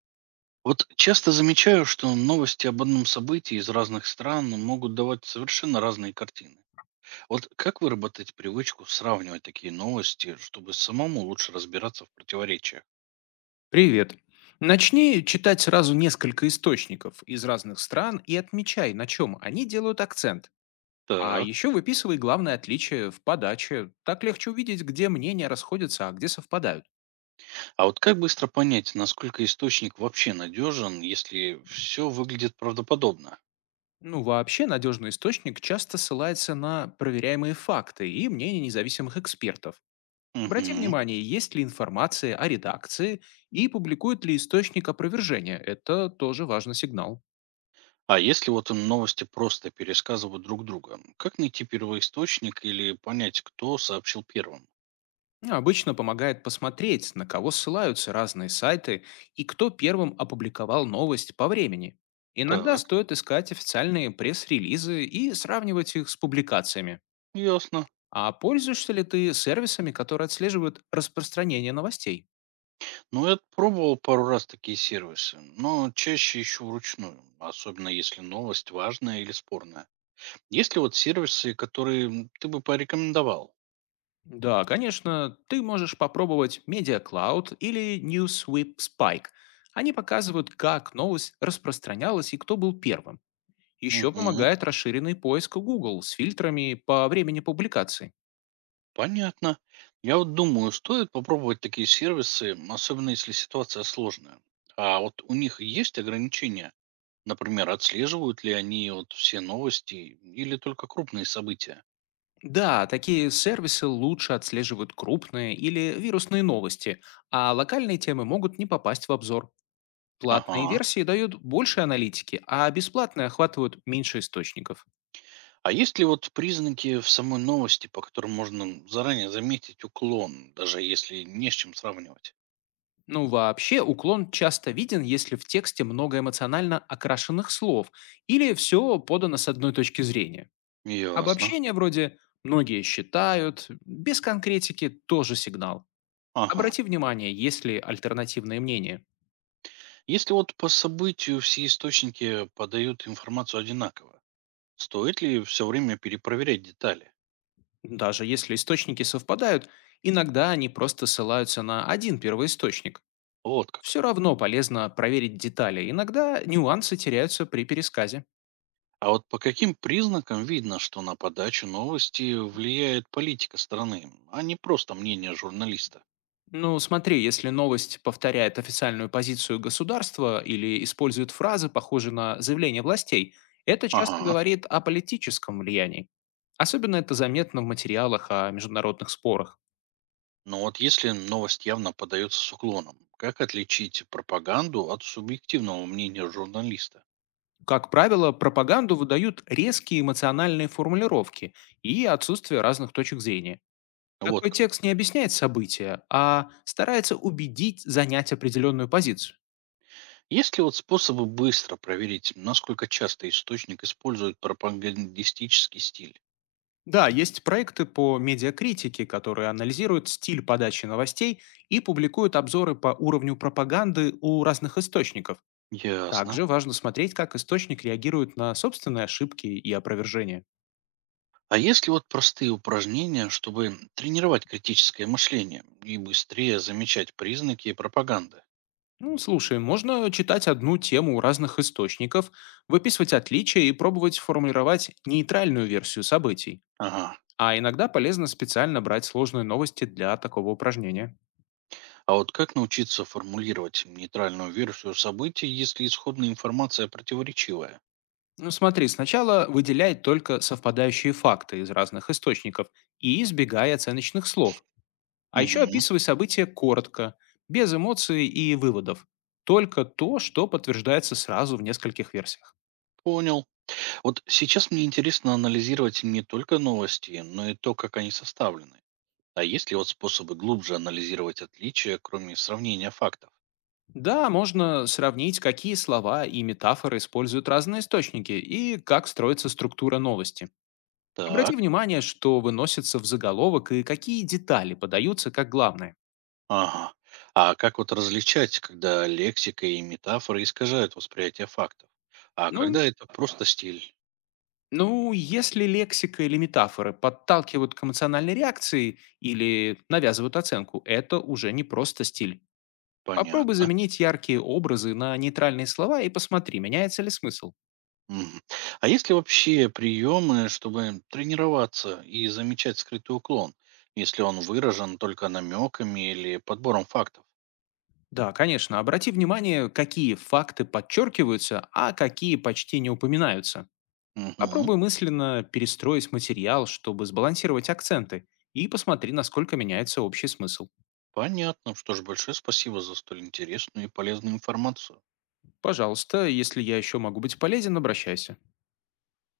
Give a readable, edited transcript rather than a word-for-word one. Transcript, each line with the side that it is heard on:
right: Вот часто замечаю, что новости об одном событии из разных стран могут давать совершенно разные картины. Вот как выработать привычку сравнивать такие новости, чтобы самому лучше разбираться в противоречиях?
left: Привет. Начни читать сразу несколько источников из разных стран и отмечай, на чем они делают акцент. А
right: Так.
left: еще выписывай главное отличие в подаче. Так легче увидеть, где мнения расходятся, а где совпадают.
right: А вот как быстро понять, насколько источник вообще надежен, если все выглядит правдоподобно?
left: Ну, вообще, надежный источник часто ссылается на проверяемые факты и мнения независимых экспертов. Обрати
right: Мгм.
left: внимание, есть ли информация о редакции и публикует ли источник опровержения. Это тоже важный сигнал.
right: А если вот им новости просто пересказывают друг друга, как найти первоисточник или понять, кто сообщил первым?
left: Ну, обычно помогает посмотреть, на кого ссылаются разные сайты и кто первым опубликовал новость по времени. Иногда
right: Так,
left: стоит искать официальные пресс-релизы и сравнивать их с публикациями.
right: ясно.
left: А пользуешься ли ты сервисами, которые отслеживают распространение новостей?
right: Ну, я пробовал пару раз такие сервисы, но чаще ищу вручную, особенно если новость важная или спорная. Есть ли вот сервисы, которые ты бы порекомендовал?
left: Да, конечно, ты можешь попробовать Media Cloud или NewsWhip Spike. Они показывают, как новость распространялась и кто был первым. Еще
right: Угу,
left: помогает расширенный поиск Google с фильтрами по времени публикации.
right: понятно. Я вот думаю, стоит попробовать такие сервисы, особенно если ситуация сложная. А вот у них есть ограничения? Например, отслеживают ли они вот все новости или только крупные события?
left: Да, такие сервисы лучше отслеживают крупные или вирусные новости, а локальные темы могут не попасть в обзор. Платные
right: Ага.
left: версии дают больше аналитики, а бесплатные охватывают меньше источников.
right: А есть ли вот признаки в самой новости, по которым можно заранее заметить уклон, даже если не с чем сравнивать?
left: Ну вообще, уклон часто виден, если в тексте много эмоционально окрашенных слов или все подано с одной точки зрения.
right: Ясно.
left: Обобщение вроде «многие считают», без конкретики тоже сигнал.
right: Ага.
left: Обрати внимание, есть ли альтернативные мнения.
right: Если вот по событию все источники подают информацию одинаково, стоит ли все время перепроверять детали?
left: Даже если источники совпадают, иногда они просто ссылаются на один первоисточник.
right: Вот как.
left: Все равно полезно проверить детали, иногда нюансы теряются при пересказе.
right: А вот по каким признакам видно, что на подачу новости влияет политика страны, а не просто мнение журналиста?
left: Ну, смотри, если новость повторяет официальную позицию государства или использует фразы, похожие на заявления властей, это часто
right: Ага.
left: говорит о политическом влиянии. Особенно это заметно в материалах о международных спорах.
right: Но вот если новость явно подается с уклоном, как отличить пропаганду от субъективного мнения журналиста?
left: Как правило, пропаганду выдают резкие эмоциональные формулировки и отсутствие разных точек зрения.
right: Вот
left: Такой
right: как.
left: текст не объясняет события, а старается убедить занять определенную позицию.
right: Есть ли вот способы быстро проверить, насколько часто источник использует пропагандистический стиль?
left: Да, есть проекты по медиакритике, которые анализируют стиль подачи новостей и публикуют обзоры по уровню пропаганды у разных источников.
right: Ясно.
left: Также важно смотреть, как источник реагирует на собственные ошибки и опровержения.
right: А есть ли вот простые упражнения, чтобы тренировать критическое мышление и быстрее замечать признаки пропаганды?
left: Ну, слушай, можно читать одну тему у разных источников, выписывать отличия и пробовать формулировать нейтральную версию событий.
right: Ага.
left: А иногда полезно специально брать сложные новости для такого упражнения.
right: А вот как научиться формулировать нейтральную версию событий, если исходная информация противоречивая?
left: Ну, смотри, сначала выделяй только совпадающие факты из разных источников и избегай оценочных слов. А еще
right: Угу.
left: описывай события коротко, без эмоций и выводов. Только то, что подтверждается сразу в нескольких версиях.
right: Понял. Вот сейчас мне интересно анализировать не только новости, но и то, как они составлены. А есть ли вот способы глубже анализировать отличия, кроме сравнения фактов?
left: Да, можно сравнить, какие слова и метафоры используют разные источники и как строится структура новости. Обрати
right: Так,
left: внимание, что выносится в заголовок и какие детали подаются как главное.
right: ага. А как вот различать, когда лексика и метафоры искажают восприятие фактов? А
left: Ну
right: когда это просто стиль?
left: ну, если лексика или метафоры подталкивают к эмоциональной реакции или навязывают оценку, это уже не просто стиль. Попробуй
right: Понятно.
left: заменить яркие образы на нейтральные слова и посмотри, меняется ли смысл.
right: Мгм. А есть ли вообще приемы, чтобы тренироваться и замечать скрытый уклон, если он выражен только намеками или подбором фактов?
left: Да, конечно, обрати внимание, какие факты подчеркиваются, а какие почти не упоминаются.
right: Мгм.
left: Попробуй мысленно перестроить материал, чтобы сбалансировать акценты, и посмотри, насколько меняется общий смысл.
right: Понятно. Что ж, большое спасибо за столь интересную и полезную информацию.
left: Пожалуйста, если я еще могу быть полезен, обращайся.